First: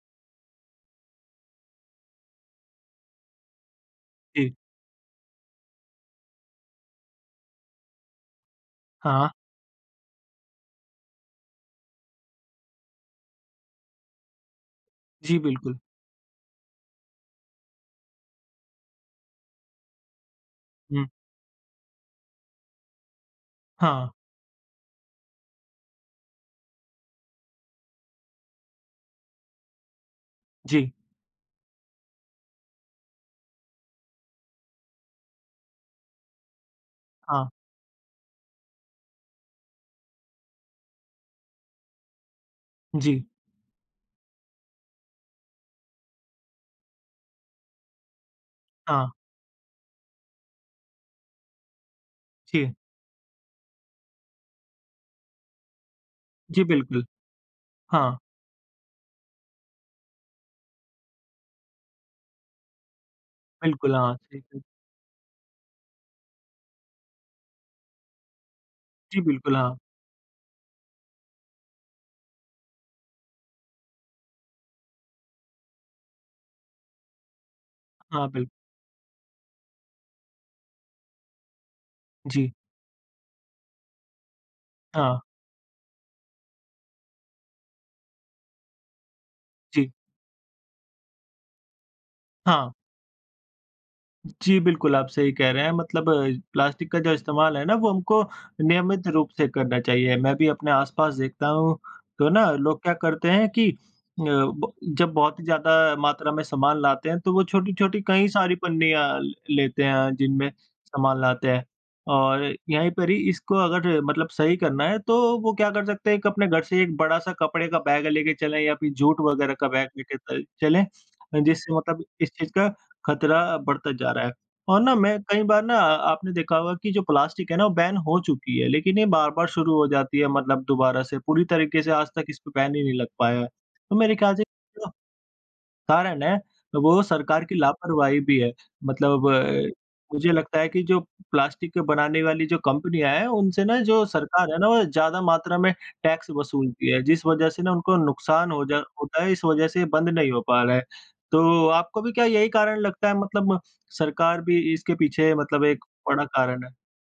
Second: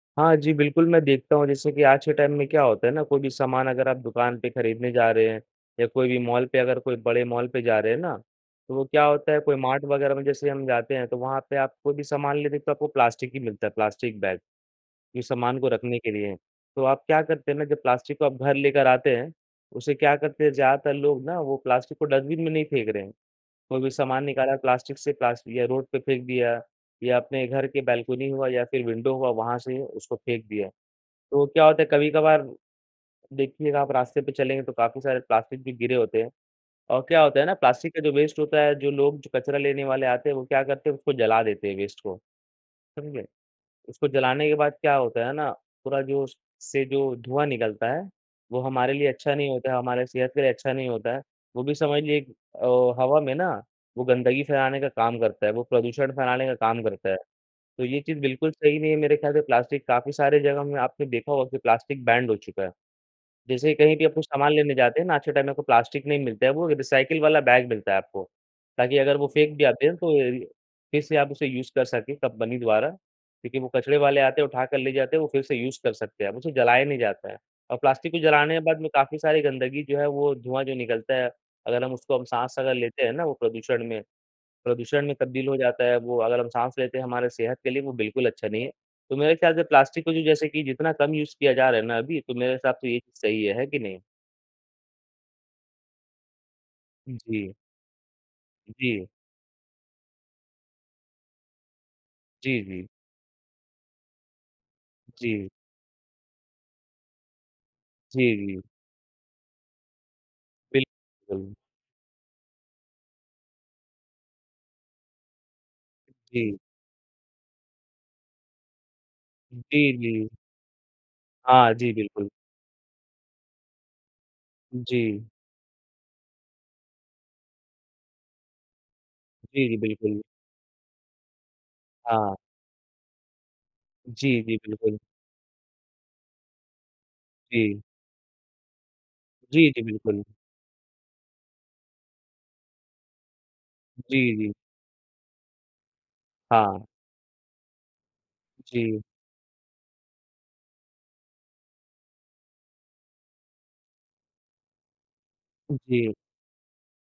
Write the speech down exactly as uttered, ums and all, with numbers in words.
हाँ जी, बिल्कुल। मैं देखता हूँ जैसे कि आज के टाइम में क्या होता है ना? कोई भी सामान अगर आप दुकान पे जी। खरीदने जा रहे हैं या कोई भी मॉल पे अगर कोई बड़े मॉल पे जा रहे हैं ना, तो वो क्या हाँ। होता है कोई मार्ट वगैरह में जैसे हम जाते हैं तो वहाँ पे आप कोई भी सामान लेते तो आपको प्लास्टिक ही मिलता है, प्लास्टिक बैग इस जी, सामान को बिल्कुल। रखने के लिए। तो आप क्या करते हैं ना जब प्लास्टिक को आप घर लेकर आते हैं, उसे क्या करते हैं ज़्यादातर हुँ। लोग ना वो प्लास्टिक को डस्टबिन में नहीं फेंक रहे हैं। कोई भी हाँ। सामान निकाला प्लास्टिक से प्लास्टि या रोड पे फेंक दिया या अपने घर की बैलकोनी हुआ या फिर विंडो हुआ वहाँ से उसको फेंक दिया। जी। तो क्या होता है कभी-कभार देखिएगा आप रास्ते पे चलेंगे तो काफ़ी सारे प्लास्टिक भी गिरे होते हैं। और क्या होता है हाँ। ना प्लास्टिक का जो वेस्ट होता है, जो लोग जो कचरा लेने वाले आते हैं वो क्या करते हैं उसको जला देते हैं वेस्ट को। जी। समझे? उसको जलाने के बाद क्या होता है ना, पूरा जो उस से जो धुआँ निकलता है, वो हमारे लिए हाँ। अच्छा नहीं होता है, हमारे सेहत के लिए अच्छा नहीं होता है। वो भी समझ लिए क जी। अ, हवा में ना वो गंदगी फैलाने का काम करता है, वो प्रदूषण फैलाने का जी, काम बिल्कुल। करता है। तो ये हाँ। चीज़ बिल्कुल सही नहीं है मेरे ख़याल से प्लास्टिक काफ़ी सारे जगहों में आपने देखा होगा कि प्लास्टिक बैन्ड हो चुका है। जैसे बिल्कुल, कहीं भी हाँ। कुछ सामान लेने जाते हैं ना, आज के टाइम में कोई प्लास्टिक नहीं मिलता है वो रिसाइकिल वाला बैग मिलता है आपको। ताकि अगर जी वो बिल्कुल। फेंक भी हाँ। आते हैं तो फिर से आप उसे यूज़ कर सके, कंपनी द्वारा। क्योंकि वो कचरे वाले आते हैं उठाकर ले जाते हैं वो फिर से यूज़ कर सकते हैं। उसे जलाया नहीं जाता है और प्लास्टिक को हाँ, बिल्क जलाने के बाद में काफ़ी सारी गंदगी जो है वो धुआँ जो निकलता है, अगर हम उसको हम जी। साँस अगर लेते हैं ना वो प्रदूषण में प्रदूषण में हाँ। तब्दील हो जाता है वो अगर हम साँस लेते हैं हमारे सेहत के लिए वो बिल्कुल अच्छा नहीं है। तो मेरे ख़याल से जी। प्लास्टिक को जो जैसे कि जितना कम यूज़ किया जा रहा है ना अभी, तो मेरे हाँ। हिसाब से ये चीज़ सही है। है कि नहीं? जी, बिल्कुल। आप सही कह रहे हैं, मतलब अ, प्लास्टिक का जो जी। इस्तेमाल है ना वो हमको नियमित जी। रूप से करना चाहिए। मैं भी अपने आस-पास देखता हूँ तो ना जी, लोग जी। क्या करते हैं कि अ, ब जब बहुत ही जी। ज़्यादा मात्रा में सामान लाते हैं तो वो छोटी-छोटी जी, कई सारी जी। पन्नियाँ ल लेते हैं जिनमें सामान लाते बिल्कुल। हैं। और यहीं पर ही इसको अगर मतलब सही करना है, तो वो क्या कर सकते हैं एक अपने जी। घर से एक बड़ा-सा कपड़े का बैग लेके चलें या फिर जूट वगैरह का बैग जी, लेके जी। तइ चलें, जिससे हाँ जी, मतलब इस बिल्कुल। चीज़ का खतरा अ, बढ़ता जा रहा है। और ना मैं जी। कई बार ना आपने देखा होगा कि जो प्लास्टिक है ना वो बैन हो चुकी है लेकिन ये बार-बार जी, शुरू जी। हो जाती बिल्कुल। है मतलब दोबारा से पूरी तरीके से आज तक हाँ। इस पर बैन ही नहीं लग पाया है। तो मेरे ख़याल जी, से जी। जो बिल्कुल। कारण है वो सरकार की जी। लापरवाही भी है, मतलब अ, जी, जी। बिल्कुल। मुझे लगता है कि जो प्लास्टिक को बनाने वाली जो कंपनियाँ हैं उनसे ना जो जी, सरकार जी। है ना वो ज़्यादा मात्रा में टैक्स हाँ। वसूलती है। जिस वजह से ना उनको नुकसान होजा जी। होता है, इस वजह से ये बंद नहीं हो पा रहा है। तो आपको भी क्या यही कारण लगता है मतलब सरकार भी इसके पीछे मतलब एक जी। बड़ा कारण है?